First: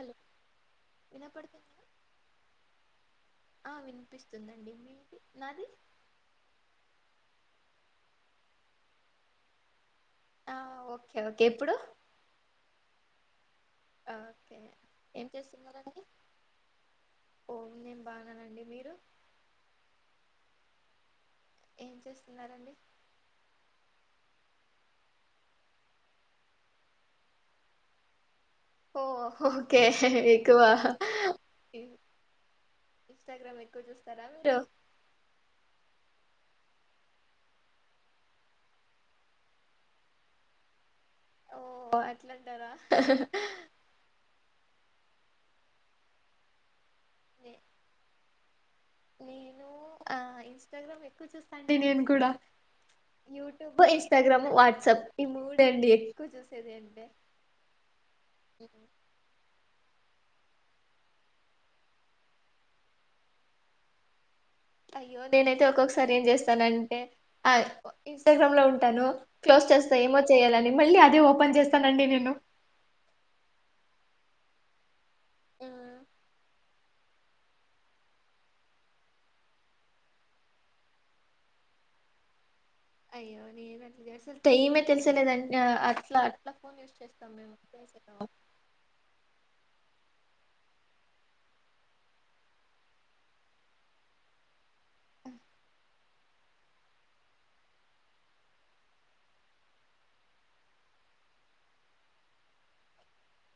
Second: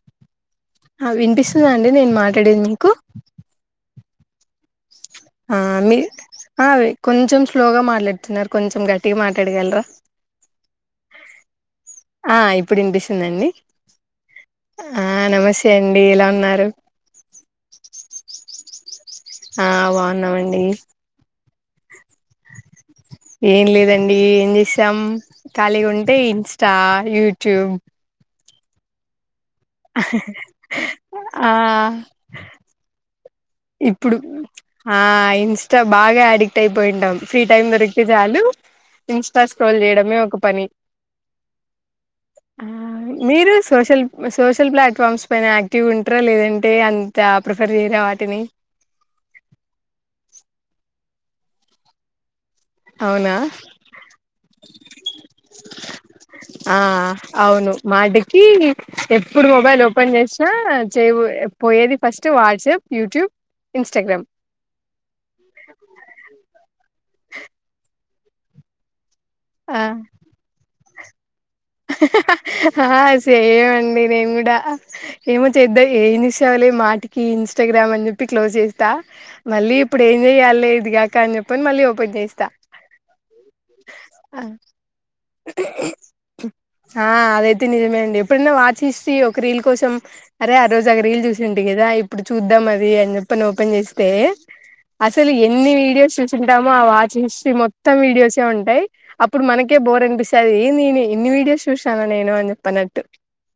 Hello అ వినిపిస్తుంద వినపడుతుందా అండి నేను మాట్లాడేది మీకు నిపిస్తుందండి మీ ఆ మీది ఆవి కొంచం స్లోగా మాట్లాడుతున్నారు కొంచెం గట్టిగా మాట్లాడగలరా ఆ ఓకే ఓకే ఇప్పుడు ఆ ఇప్పుడు వినిపిస్తుందండి ఓకే అ ఏం నమస్తే చేస్తున్నారండి అండి ఎలా ఉన్నారు ఓ నేను బాగున్నానండి మీరు ఆ బాగున్నామండి ఏం చేస్ ఏం లేదండీ చేసాం ఖాళీగా ఉంటే ఇన్స్టా యూట్యూబ్ ఓ ఓకే ఎక్కువ ఆ ఇన్స్టాగ్రామ్ ఎక్కువ ఇప్పుడు చూస్తారా మీరు అ ఇన్స్టా బాగా అడిక్ట్ అయిపోయింటాం ఫ్రీ టైం దొరికితే చాలు ఇన్స్టా స్క్రోల్ చేయడమే ఒక పని ఓ అ అట్లంటారా మీరు సోషల్ సోషల్ ప్లాట్ఫ ఫామ్స్ పైన యాక్టివ్గా ఉంటారా లేదంటే అం తా నే- ప్రిఫర్ చేయర వాటిని నేను ఆ ఇంస్టాగ్రామ్ ఎక్కువ చూస్తా అండి నేను కూడా అవునా యూట్యూబ్ ఇన్స్టాగ్రామ్ వాట్సాప్ ఈ మూడండి ఎక్కువ చూసేది ఆ అంటే అవును మాటికి ఎప్పుడు మొబైల్ ఓపెన్ చేసినా చేయ్ పోయేది ఫస్ట్ వాట్సాప్ యూట్యూబ్ ఇంస్టాగ్రామ్ అయ్యో నేనైతే ఒక్కొక్కసారి ఏం చేస్తానంటే హాయ్ ఇంస్టాగ్రామ్ లో ఉంటాను క్లోజ్ చేస్తా ఏమో చేయాలని మళ్ళీ అదే ఒ హహహ హా సేమ్అం డి నేన్ కూడా ఏమో ఆ చేద్దా ఏయానిసలే మాటికి ఇంస్టాగ్రామ్ అని చెప్పి క్లోజ్ చేయిస్తా మళ్ళీ ఇప్పుడు ఏం చెయాలే ఇదిగాక అని చెప్పొని మళ్ళీ ఓపెన్ చేయిస్తా అయ్యో నేన్ అట్ల చేస్త్ టైమే తెలిసే ఆ చేస్తాం మేము అదైతే నిజమే అసలు. అండి ఎప్పుడైనా వాచ్ హిస్టరీ ఒక రీల్ కోసం అరే ఆ రోజు రీల్ చూసింటి కదా ఇప్పుడు చూద్దాం అది అని చెప్పనీ ఓపెన్ చేస్తే అసలు ఎన్ని వీడియోస్ చూ సింటామో ఆ వాచ్ హాస్టరీ మొత్తం వీడియోస్ సే ఉంటాయి అప్పుడు మనకే బో అనిపిస్తది ఏంది ఏ ఇన్ని వీడియోస్ చూశానా నేను అని అ చెప్పనట్టు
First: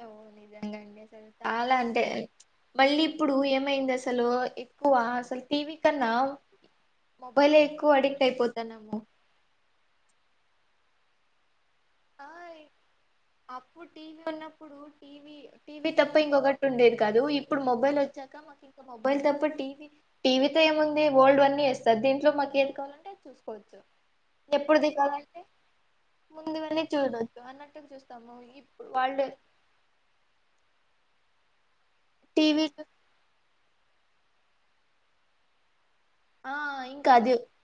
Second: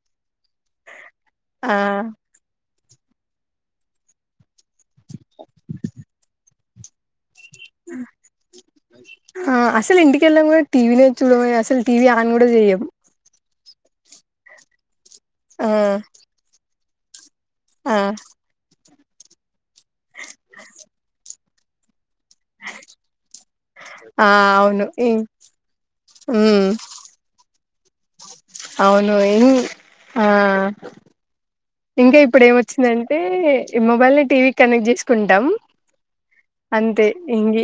అవు నిజంగా అంటే అసలు చాలా ఆ అంటే మళ్ళీ ఇప్పుడు ఏమైంది అసలు ఎక్కువ అసలు టీవీ కన్నా మొబైలే ఎక్కువ అడిక్ట్ అయిపోతాన్నాము ఆ అసలు ఇంటికెళ్లే ముందు టివినే చూడము అసలు టీవి ఆన్ కూడా ఆ చేయం అప్పుడు టీవీ ఉన్నప్పుడు టీవి ఆ టీవి తప్ప ఇంకొకటి ఉండేది కాదు ఇ ఇప్పుడు ఆ మొబైల్ వచ్చాక మొ మొబైల్ తప్ప టీవీ టీవీతో ఏముంది ఓల్డ్ అన్ని వేస్తారు దీని ఇట్లో మాకు ఎం కావాలంటే చూసుకోవచ్చు ఆ అవును ఎప్పుడుది ఉమ్ కావాలంటే ముందువన్నీ చూడోచ్చు అన్నే అవును ఇన్ ఆ ఇంకా ఇప్పుడు ఎం టీవీ వచ్చిందంటే ఈ మొబైల్ టీవీ కనెక్ట్ చేసుకుంటాం ఆ అంతే ఇంకా అదే ఇంగి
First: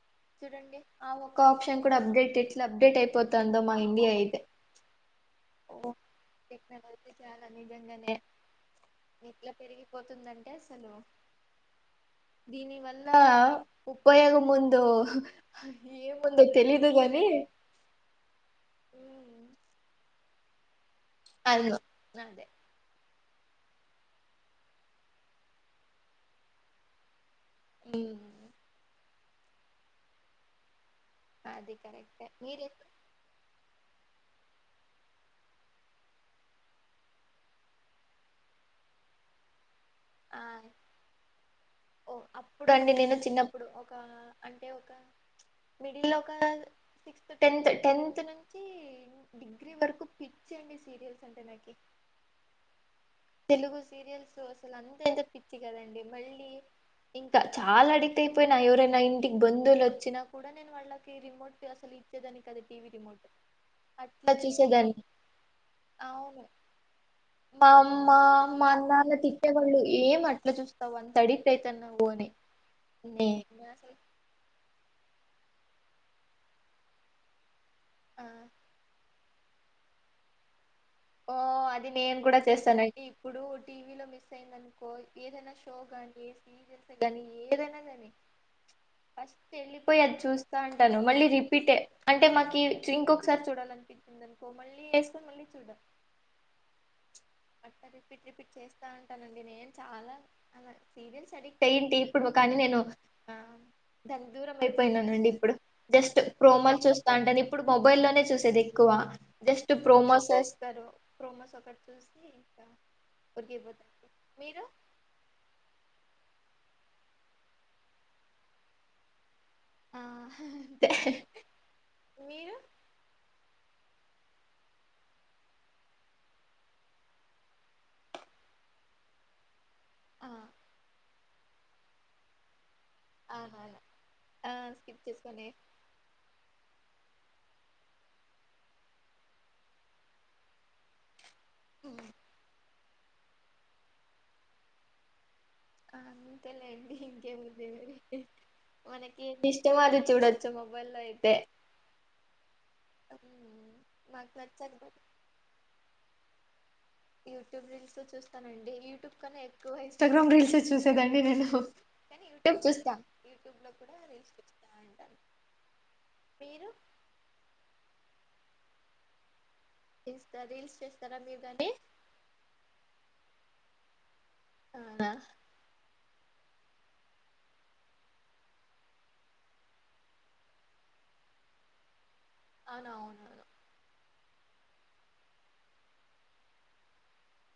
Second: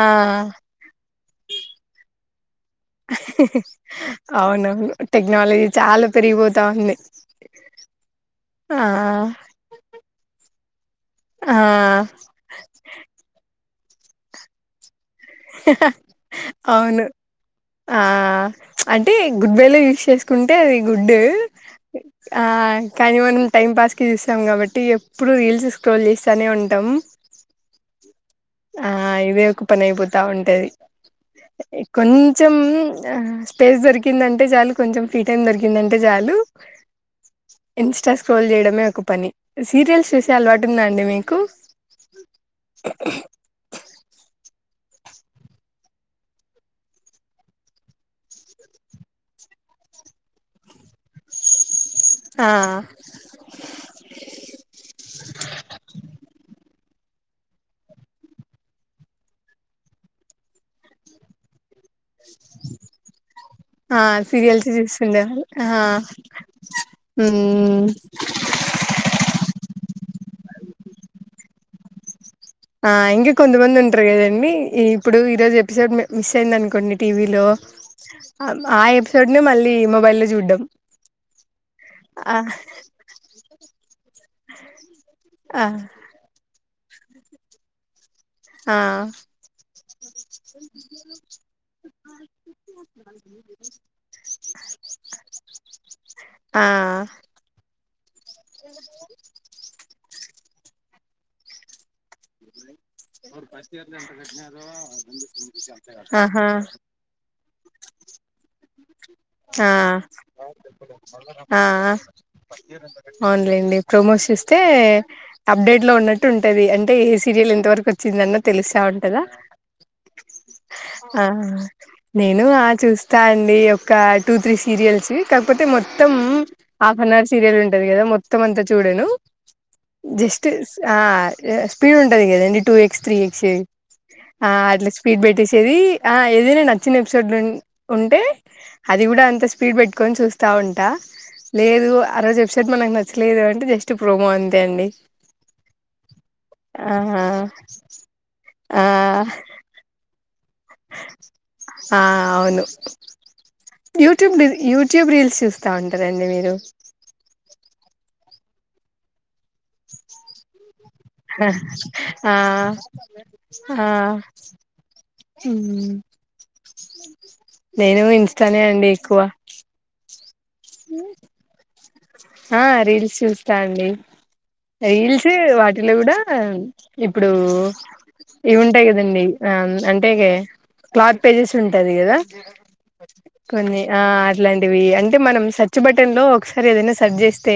ఆ చూడండి ఆ ఒక్క ఆప్షన్ కూడా అప్డేట్ ఎట్లా అప్డేట్ అయిపోతుందో మా ఇండియా అయితే అవునవును టెక్నాలజీ ఓ చాలా పెరిగిపోతా ఉంది టెక్నాలజీ చాలా నిజంగానే ఆ ఎస్ యా నో ఆ దీని వల్ల ఉపయోగం ముందు ఏముందో తెలీదు అవును గాని ఆ అంటే గుడ్ వే లో యూస్ చేసు కుంటే గుడ్డు అవును అదే ఆ కానీ మనం టైం పాస్కి చూస్తాం కాబట్టి ఎప్పుడు రీల్స్ స్క్రోల్ చేస్తానే ఉంటాం ఉమ్ ఆ ఇదే ఒక పని అయిపోతా ఉంటది అది కరెక్టే కొంచం మీరే స్పేస్ దొరికి దందంటే చాలు కొంచెం ఫ్రీ టైం దొరికిందంటే చాలు ఇన్స్టా స్క్రోల్ చేయడమే ఒక పని డీటెయిల్స్ చేసే ఆ అలవాటు ఉందా అండి మీకు ఓ అండి నేను చిన్నప్పుడు అప్పుడు ఒక అంటే ఒక మిడిలో ఒక సిక్స్త్ టెన్త్ టెన్త్ నుంచి డిగ్రీ వరకు పిచ్చండి సీరియల్స్ అంటే నాకు ఆ తెలుగు సీరియల్స్ అంత ఇంత పిచ్చి కదండి మళ్ళీ ఇంకా చాలా అడిక్ట్ అయిపోయినా ఎవరైనా ఇంటికి బంధువులు వచ్చినా కూడా నేను వాళ్ళకి రిమోట్ అసలు ఇచ్చేదాని కదా టీవీ రిమోట్ ఆ అట్లా సీరియల్స్ చూసేదాన్ని చూస్తుండేవాళ్ళు ఆ అవును మా మ్మ్ అమ్మ మా అన్న నన్ను తిట్ ఏం అట్లా చూస్తావు అంత అడిక్ట్ అయితున్నావు అని ఆహ్ ఇంగా నేను కొంతమంది అసలు ఉంటారు కదండి ఇగ్ ఇప్పుడు ఈరోజు ఎపిసోడ్ మే మిస్ అయింది అనుకోండి టీవీలో. ఆ ఆహ్ ఆ ఎపిసో ఎపిసోడ్నే మళ్ళీ మొబైల్ లో చూడ్డం. ఓ అది నేను ఆ కూడా చేస్తానండి. ఇప్పుడు టీవీలో మిస్ అయిందనుకో ఏదైనా ఆ షో గానీ సీరియల్స్. సీరియల్ని ఏదైనా కానీ. ఆ ఫస్ట్ వెళ్ళిపోయి అది చూస్తాంటాను. మళ్ళీ రిపీటే అంటే మాకి ఇంకొకసారి చూడాలనిపించిందనుకో మళ్ళీ వేస్కుని మళ్ళీ చూడ్డం. ఆ అట్టా రిపీట్ రిపీట్ చేస్తా ఉంటానండి నేను చాలా. అలా సీరియల్స్ అడిక్ట్ అయ్యింటి. ఇప్పుడు కానీ నేను ఆహ్ దాని దూరం అయిపోయినానండి ఇప్పుడు. జస్ట్ ఆహా ప్రోమోలు చూస్తాంటాను. ఎప్పుడు మొబైల్లోనే చూసేది ఎక్కువ జస్ట్ ప్రోమోస్స్. ఆహ్ ఆహ్ అవునులేండి ఉరికిపోతాండి ప్రోమోస్ చూస్తే మీరు అప్డేట్లు. లో ఉన్నట్టు ఉంటది అంటే ఏస్. ఏ సీరియల్ ఎంత వరకు వచ్చిందన్న తెలుస్తా ఉంటదా. ఆ అంతే ఆహ్ నేను మీరు ఆహ్ చూస్తా అండి. ఒక టూ త్రీ సీరియల్స్ కాకపోతే మొత్తం హాఫ్ అన్ అవర్ సీరియల్ ఉంటది కదా మొత్తం అంతా చూడను. ఆ జస్ట్ స్ ఆహ్. ఎస్. పీన్ంటది కదండి టూ ఎక్స్. త్రీ ఎక్స్ అవునవును ఆ ఆహ్ అట్లా స్కిప్ స్పీడ్ చేసుకొని పెట్టేసేది. ఆహ్ ఏదైనచ్చ వచ్చిన ఎపిసోడ్లు ఉం ఉంటే అది కూడా అంత స్పీడ్ పెట్టుకని చూస్తా ఉంటా. లేదు ఉమ్, ఆ రోజు ఎపిసోడ్ మనం లేదు అంటే జస్ట్ ప్రోమో అంతే అండి. కాదు. అంతేలేండి ఆహా ఇంకేముంది [unintelligible] మనకి ఎమి ఇష్టమో అది చూడచ్చు. ఆహ్ అవును ఉమ్, మాకు యూట్యూబ్ నిన్ నచ్చకపోతే యూట్యూబ్ రీల్స్ చూస్తా ఉంటానండి నేను. యూట్యూబ్ రీల్స్ చూస్తానండి యూట్యూబ్ కంటే ఎక్కువ ఇంస్టాగ్రామ్ రీల్స్ చూస్. ఆహ్ యూట్యూబ్ లో కూడా ఆహ్. రీల్స్ చూస్తా ఉంటాను ఉమ్ మీరు లే నేను ఇంస్టాగ్రామే అండి ఎక్కువ. ఉమ్. రీల్స్ చేస్తారా మీరు దాని. ఆహ్ రీల్స్ చూస్తా అండి. అవునా రీల్స్ వాటిలో కూడా. ఆహ్ ఇప్పుడు ఇవి ఉంటాయి కదండి ఆహ్ అంటే క్లాత్ పేజెస్ ఉంటాంది కదా. అవునవునవును కొన్ని ఆ అ ఇట్లాంటివి అంటే మనం సెర్చ్ బటన్ లో ఒకసారి ఏదైనా సర్ చేస్తే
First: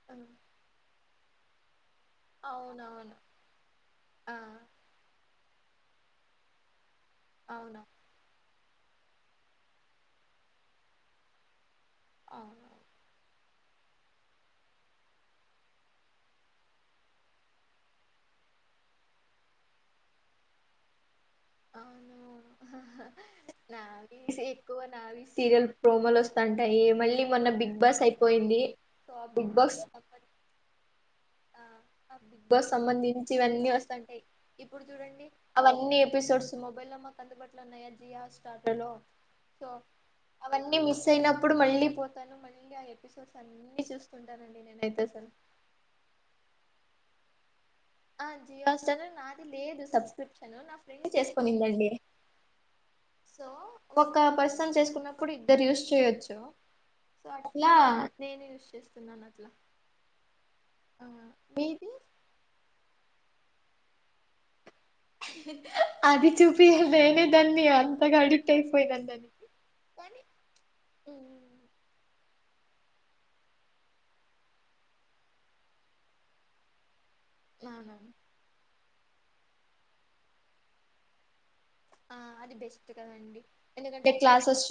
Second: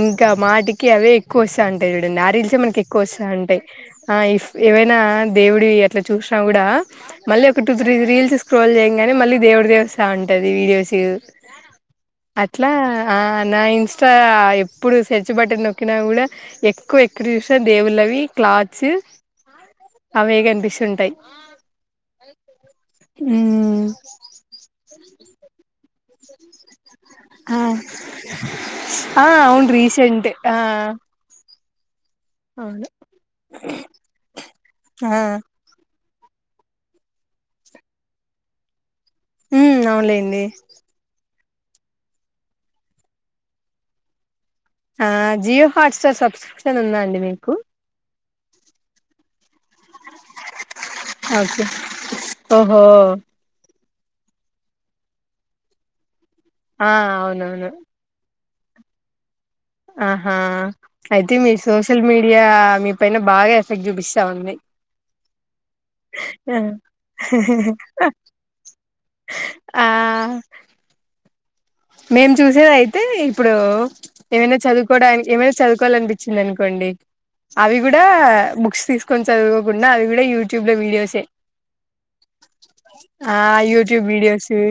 ఇంకా మాటికి అవే కోసం చూడండి ఆ ర ఇల్చే మనకి ఎక్కువ అవునవును వస్తాంది ఆ అంటాయిఫ్ ఏవైనా దేవుడు ఇ ఎట్లా చూసినా కూడా మళ్ళీ ఒక టూ అవును త్రీ రీల్స్ స్క్రోల్ చేయంగానే మళ్ళీ దేవుడి దేవస్తా ఉంటది వీడియోస్ అట్లా అవునవును ఆ నా ఇంస్టా ఎప్పుడు సెర్చ్ బటన్ నొక్కినా కూడా ఎక్కువ ఎక్కడ చూసినా దేవుళ్ళవి క్లాత్స్ అవే కనిపిస్తుంటాయి అవును ఉమ్ నావి ఎక్కువ నావి సీరియల్ ప్రోమోలు వస్తంటాయి ఏమ ఆ ఆ బిగ్ అవును బాస్ రీసెంట్ ఆ ఆ బిగ్ బాస్ అవును సంబంధించి ఇవన్నీ వస్తాంటాయి ఇప్పుడు ఆ చూడండి అవన్నీ ఎపిసోడ్స్ మొబైల్ కందుబట్ల ఉన్నాయ జి స్టార్ట సో ఉమ్ అవునులేండి అవన్నీ మిస్ అయిన అప్పుడు మళ్ళీ పోతాను మళ్ళీ ఆ ఎపిసోడ్స్ అన్ని చూస్తు ఆ జివో హాట్ స్టార్ సబ్స్క్రిప్షన్ ఉంద అండి మీకు ఆ జియోస్ట నాది లేదు సబ్ ష నా ఫ్రెండ్ ఓకే చేసుకనిందండి ఓహో సో ఒక పర్సన్ చేసుకున్నప్పుడు ఇద్దరు యూస్్ చేయొచ్చు ఆ అవునవును చేస్తున్నాన్నట్లా ఆహా అయితే మీ మీది సోషల్ మీడియా మీ పైన బాగా ఎఫెక్ట్ చూపిస్తా ఉంది అది చూపిించ నేనే దాన్ని అంతగా అడిట్ అయిపోయిదాన్ని దానికి ఆ మేము చూసేది అయితే ఇప్పుడు ఏమైనా చదువుకోవడానికి ఏమైనా చదువుకోవాలనిపించింది అనుకోండి అవి అవునా కూడా బుక్స్ తీస్త కొ చదువకోకుండా అది కూడా యూట్యూబ్ లో వీడియోసే ఆ అది బెస్ట్ ఆ కదండి యూట్యూబ్ ఎందుకంటే వీడియోస్ క్లాసెస్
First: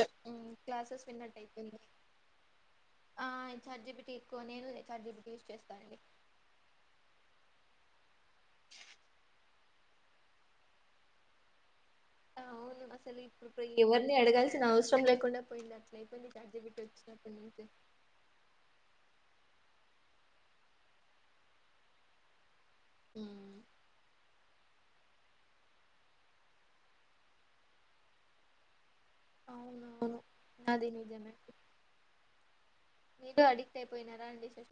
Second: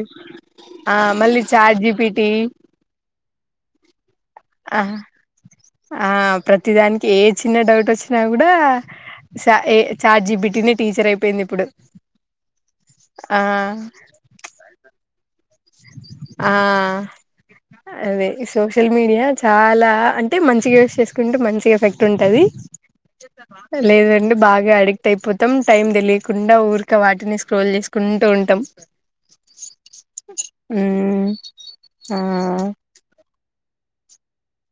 క్లాసెస్ విన్నట్యిపోంది పిటీ జీపీటీ ఎక్కువ నేను చాట్ జీపీటీ యూస్ చేస్తానండి ఆ ప్రతిదానికి ఏ చిన్న డౌట్ వచ్చినా కూడా సా ఏ చాట్జిపిటినే టీచర్ అయిపోయింది ఇప్పుడు అవును అసలు ఆ ఇప్పుడు పోయి ఎవరిని అడగాల్సిన అవసరం లేకుండా పోయింది అట్లా అయిపోయింది చాట్ ఆ జీపీటీ వచ్చినప్పటి నుంచి అదే సోషల్ మీడియా చాలా అంటే మంచిగా యూస్ చేసుకుంటే మంచి ఎఫెక్ట్ ఉంటది ఉమ్, లేదండి బాగ్ గా అడిక్ట్ అయిపోతాం టైం తెలియకుండా ఉరికా వాటినే స్క్రోల్ చేసుకుంటా ఉంటాం అవునవును [unintelligible] అది హ్మ్ నిజమే ఆ మీతో అడిక్ట్ అయిపోయారా అండి సోష్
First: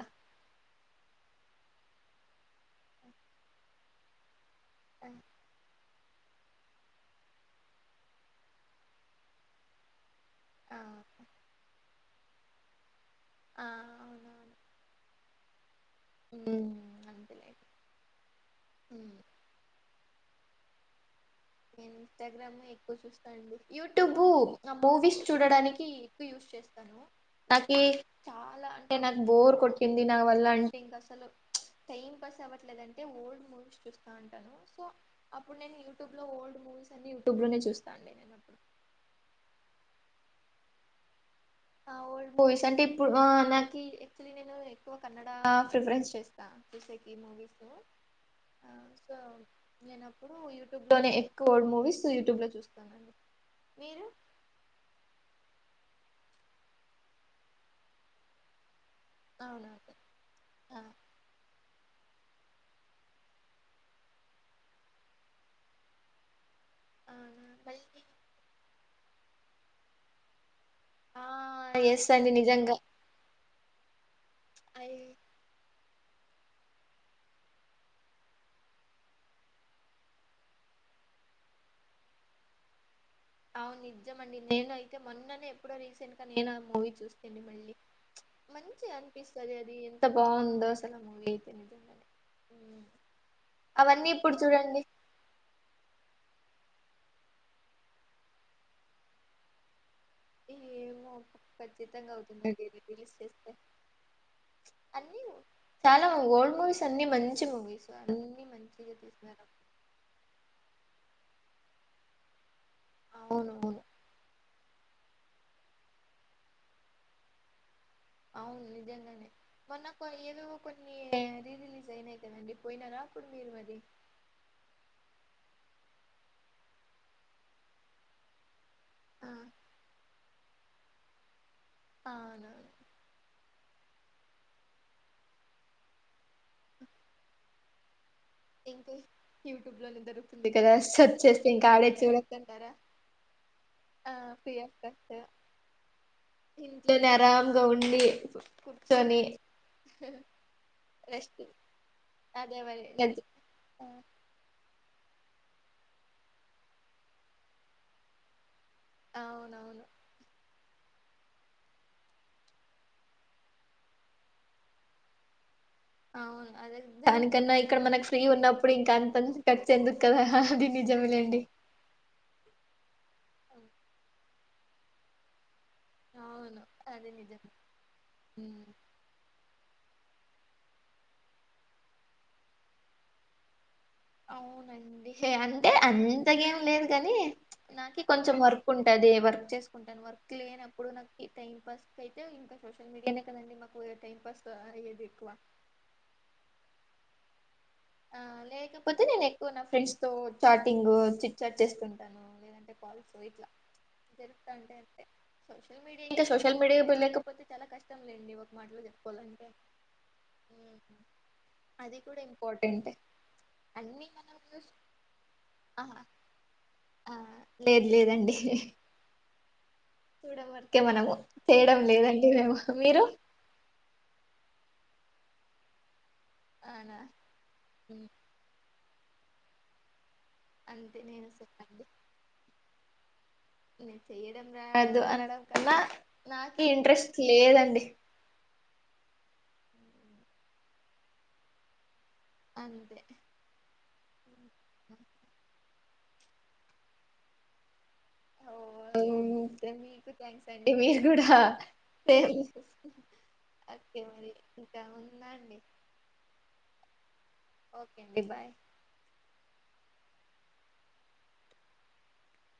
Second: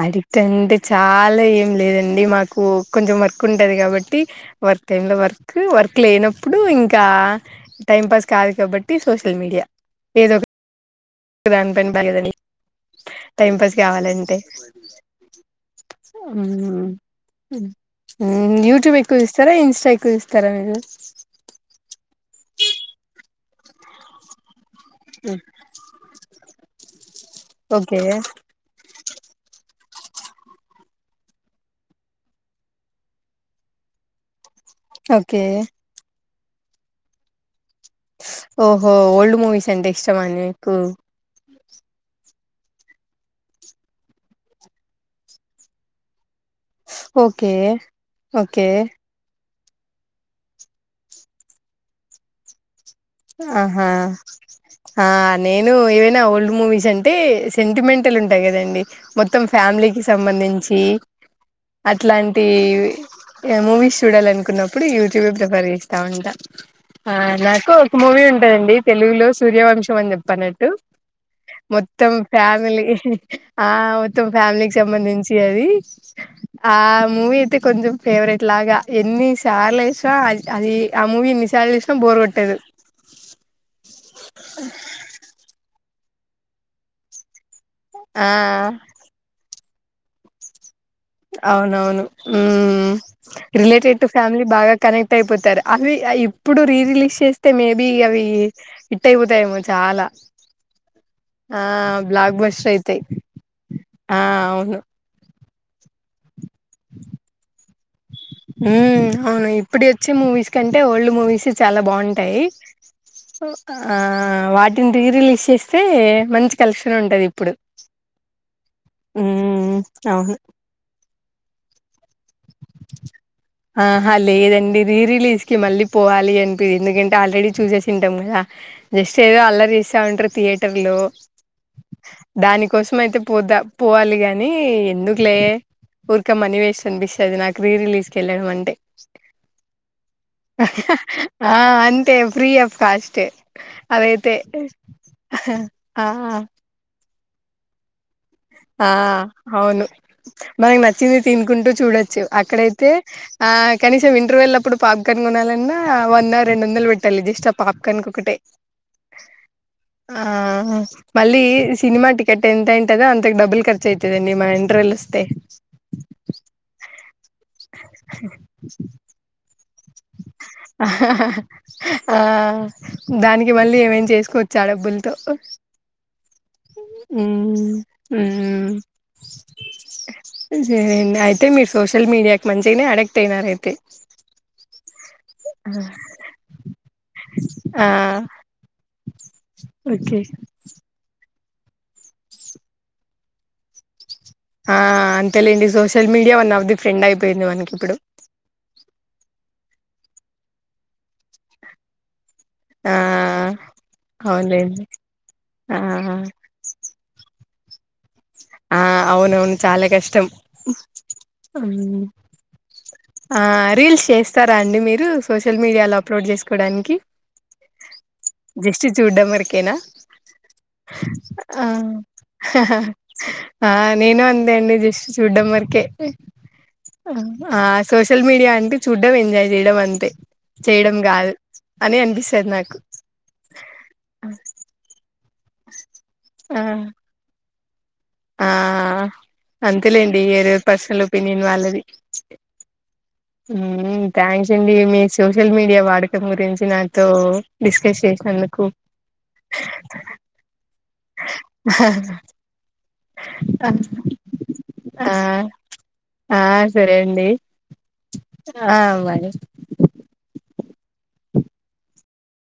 అడిక్ట్ అంటే చాలా ఏం లేద్ అండి మాకు కొంచెం వర్క్ ఉంటది కాబట్టి వర్క్ టైం ఆ లో వర్క్ వర్క్ లేనప్ ప్పుడు ఇంకా టైం పాస్ కాదు కాబట్టి సోషల్ మీడియా ఏదో ఆ దాన్ పని పనిగొని టైం ఆ, పాస్ కావాలంటే అవునవును ఉమ్, అంతేలే యూట్యూబ్ ఉమ్. ఎక్కువ చూస్తారా ఇన్స్టా ఎక్కువ చూస్తారా తర మీరు నేను ఇన్స్టాగ్రామే ఎక్కువ చూస్తాండి యూట్యూబు ఆ మూవీస్ హ్మ్. చూడడానికి ఎక్కువ యూజ్ చేస్ హలో నాకీ ఓకే చాలా అంటే నాకు బోర్ కొట్ ట్టింది నా వల్ల అంటే ఇంకా అసలు టైం పాస్ అవ్వట్లేదుంటే ఓల్డ్ మూవీస్ చూస్తా ఉంటాను ఓకే న్న ఓల్డ్ మూవీస్ అన్ని యూట్యూబ్ లోనే చూస్ ఓహో ఓల్డ్ మూవీస్ అంటే ఇష్ ష్టమా అండి మీకు ఓల్డ్ మూవీస్ అంటే ఇప్పుడు నాకీ ఏక్చుల్లీ నేను ఎక్కువ కన్నడ ప్రిఫరెన్స్ చేస్ స్తా చూసేకి ఓకే మూవీస్సు ఓకే నేనప్పుడు యూట్యూబ్ లోనే ఎక్కువే మూవీస్ యూట్యూబ్ లో చూస్ ఆహా ఆ నేను ఏవైనా ఓల్డ్ మూవీస్ అంటే సెంటిమెంటల్ ఉంటాయి కదండి మొత్తం అవునవును ఫ్యామిలీకిి సంబంధించి ఆ, అట్లాంటి మూవీస్ చూడాలనుకున్నప్పుడు యూట్యూబే ప్రిఫర్ చేస్తా ఉంటా ఆ అవునా నాకు మళ్ళీ ఉంటాదండి తెలుగులో సూర్యవంశం అని చెప్పనట్టు ఆ ఎస్ మొత్తం అండి నిజంగా ఫ్యామిలీ ఆ మొత్తం ఫ్యామిలీకి అయి సంబందించి అది ఆ మూవీ అయితే కొంచెం ఫేవరెట్ లాగా ఎన్ని సర్లేస్న అది ఆ మూవీ ఎన్ని సార్లు చూసిన బోర్ కొట్టదు అవును నిజమండి నేను అయితే మొన్ననే ఎప్పుడో రీసెంట్ ఇంక నేను ఆ మూవీ చుస్తిని మళ్లీ ఆ మళ్ళీ మంచిగ అనిపిస్తది అది ఎంత బావుందో అసలు ఆ మూవీ అయితే అవునవును నిజంగానే మ్మ్ హుమ్ రిలేటెడ్ టు అవన్నీ ఇప్పుడు ఫ్యామిలీ బాగా చూడండి కనెక్ట్ అయిపోతరు అవి అ ఇప్పుడు రీ రిలీజ్ చేస్తే మేబీ అవి హిట్ అయిపోతాయేమో చాలా ఏమో ఆ ఖచ్చితంగా బ్లాక్ అవుతుందని బస్టర్ అయితాయి తెలిచేస్తే ఆ అవును అన్నీ చాల ఓల్డ్ మూవీస్ అన్ని మంచి మూవీస్ అన్ని మంచిగా హుమ్ తీసినారు అవును ఇప్పుడు వచ్చి మూవీస్ కంటే ఓల్డ్ మూవీస్ చాలా బాగుంటాయి అవునవును ఆ వాటిన్ రీ రిలీజ్ చేస్తే మంచి కలెక్షన్ ఉంటది ఇప్పుడు అవును నిజంగానే మ్మ్ మొన్న కో ఏవేవో కొన్ని రీ రిలీజ్ అయినాయి కదండి పోయినారా అప్పుడు మీరు మరి ఆహ లేదండి రీ రిలీజ్ కి మళ్ళీ పోవాలి అనిపిదు ఎందుకంటే ఆల్రెడీ చుసేసింటం కదా జస్ట్ ఆ ఏదో అల్లరి చేస్తా ఉంటరు థియోటర్ లో అవునవును దానికోసం అయితే పోతా పోవాలి గాని ఎందుకులే ఊరక మనీ వేస్ట్ అనిపిస్ అనిపిస్తది నాకు రీ రిలీజ్ కెళ్ళడం అంటే ఇంకా యూట్యూబ్ లోనే దొరుకుతుంది కదా సెర్చ్ చేస్తే ఆ ఇంకా ఆడే అంతే ఫ్రీ చూడొద్దంటారా ఆఫ్ కాస్ట్ ఆ అదైతే ఫ్రీ ఆఫ్ కాస్ట్ ఇంట్లో ఆరంగా ఉండి ఆ కూర్చొని అవును మనకు నచ్చింది రెస్ట్ తినుకుంటూ చూడొచ్చు అదే మరి అక్కడైతే నిజ- ఆ కనీసం ఇంటర్ వెల్లప్పుడు పాప్ పాప్కార్న్ కొనాలన్నా వంద రెండు వందలు పెట్టాలి జస్ట్ ఆ పాప్కార్న్ ఒకట్టే అవునవును ఆ మళ్ళీ సినిమా టికెట్ ఎంత అయింటదో అం తకి డబుల్ ఖర్చు అయితుది అండి మా ఇంటర్వెల్ వస్తే అవును అదే దానికన్నా ఇక్కడ మనకు ఫ్రీ ఉన్నప్పుడు ఇంకా అంత త ఆ హా హా హా ఆ దానికి మళ్ళీ ఏమైనా తీసుకోవచ్చు ఆ డబ్బులతో అవును అది నిజమే ఉమ్ ఉమ్ సరే అండి అయితే మీరు సోషల్ మీడియాకి మంచిగానే అడక్ట్ అయినార అయితే అవు నండి అంటే అంతగా ఏం లేదు కానీ ఆ నాకి కొంచెం వర్క్ ఉంటాది వర్క్ చేసుకుంటాను ఓకే వర్క్ లేనప్పుడు నాకి టైం పాస్ అయితే ఇంకా సోషల్ మీడియానే కదండి మాకు టైం పాస్ ఆ అయ్యేది ఎక్కువ అంతేలెండి social media one of the friend అయి పోయింది మనకి ఇప్పుడు ఆ లేకపోతే నేను ఎక్కువ నఫ్ ఫ్రెండ్స్ తో చాటింగ్ చిట్ చాట్ చేస్తుంటాను లేదంటే ఆ కాల్స్ పావ్ ఇట్లా జరుపుతా ఉంటాయి అవునులేండి అంతే ఆ సోషల్ మీడియా ఇంకా సోషల్ మీడియా పోలేకపోతే చాలా కష్టం లేండి ఒక ఆ మాటలో చెప్పుకోవాలంటే అవునవును చాలా కష్టం ఉమ్, ఆ అది కూడా ఇంపార్టెంటే ఆ రీల్స్ అన్ని మనం చేస్తారా యూస్ అండి మీరు సోషల్ మీడియాలో ఆహా అప్లోడ్ చేసుకోడానికి ఆ లేదు లేదండి జస్ట్ చూడ్డం వరకేనా చూడడం వరకే మనము ఆ చేయడం లేదండి మేము హా హా మీరు ఆ నేను అంతే అండి జష్ట్ చూడ్డం వరకే అవునా ఆ ఆ ఉమ్, సోషల్ మీడియా అండి చూడ్డం ఎంజాయ్ చేయడం అంతే చేయడం అంతే నేను కాదు చెప్పండి అని అనిపిస్తది నాకు నేను చెయడం రాదు అనడం అన్న ఆ నాకి ఇంట్రెస్ట్ లే లేదండి ఆ అంతేలేండి ఎవరు పర్సనల్ ఒపీనియన్ వాళ్ళది అంతే ఉమ్మ్ థ్యాంక్స్ అండి మీ సోషల్ మీడియా వాడకం గురించి నాతో డిస్ క్స్ చేసినందుకు ఓకే మీకు థ్యాంక్స్ అండి మీరు కూడా సేమ్ ఆ ఓకే మరి ఇంకా ఆ ఉందా అండి ఆ సరే అండి ఓకే అండి బాయ్ ఆ బాయ్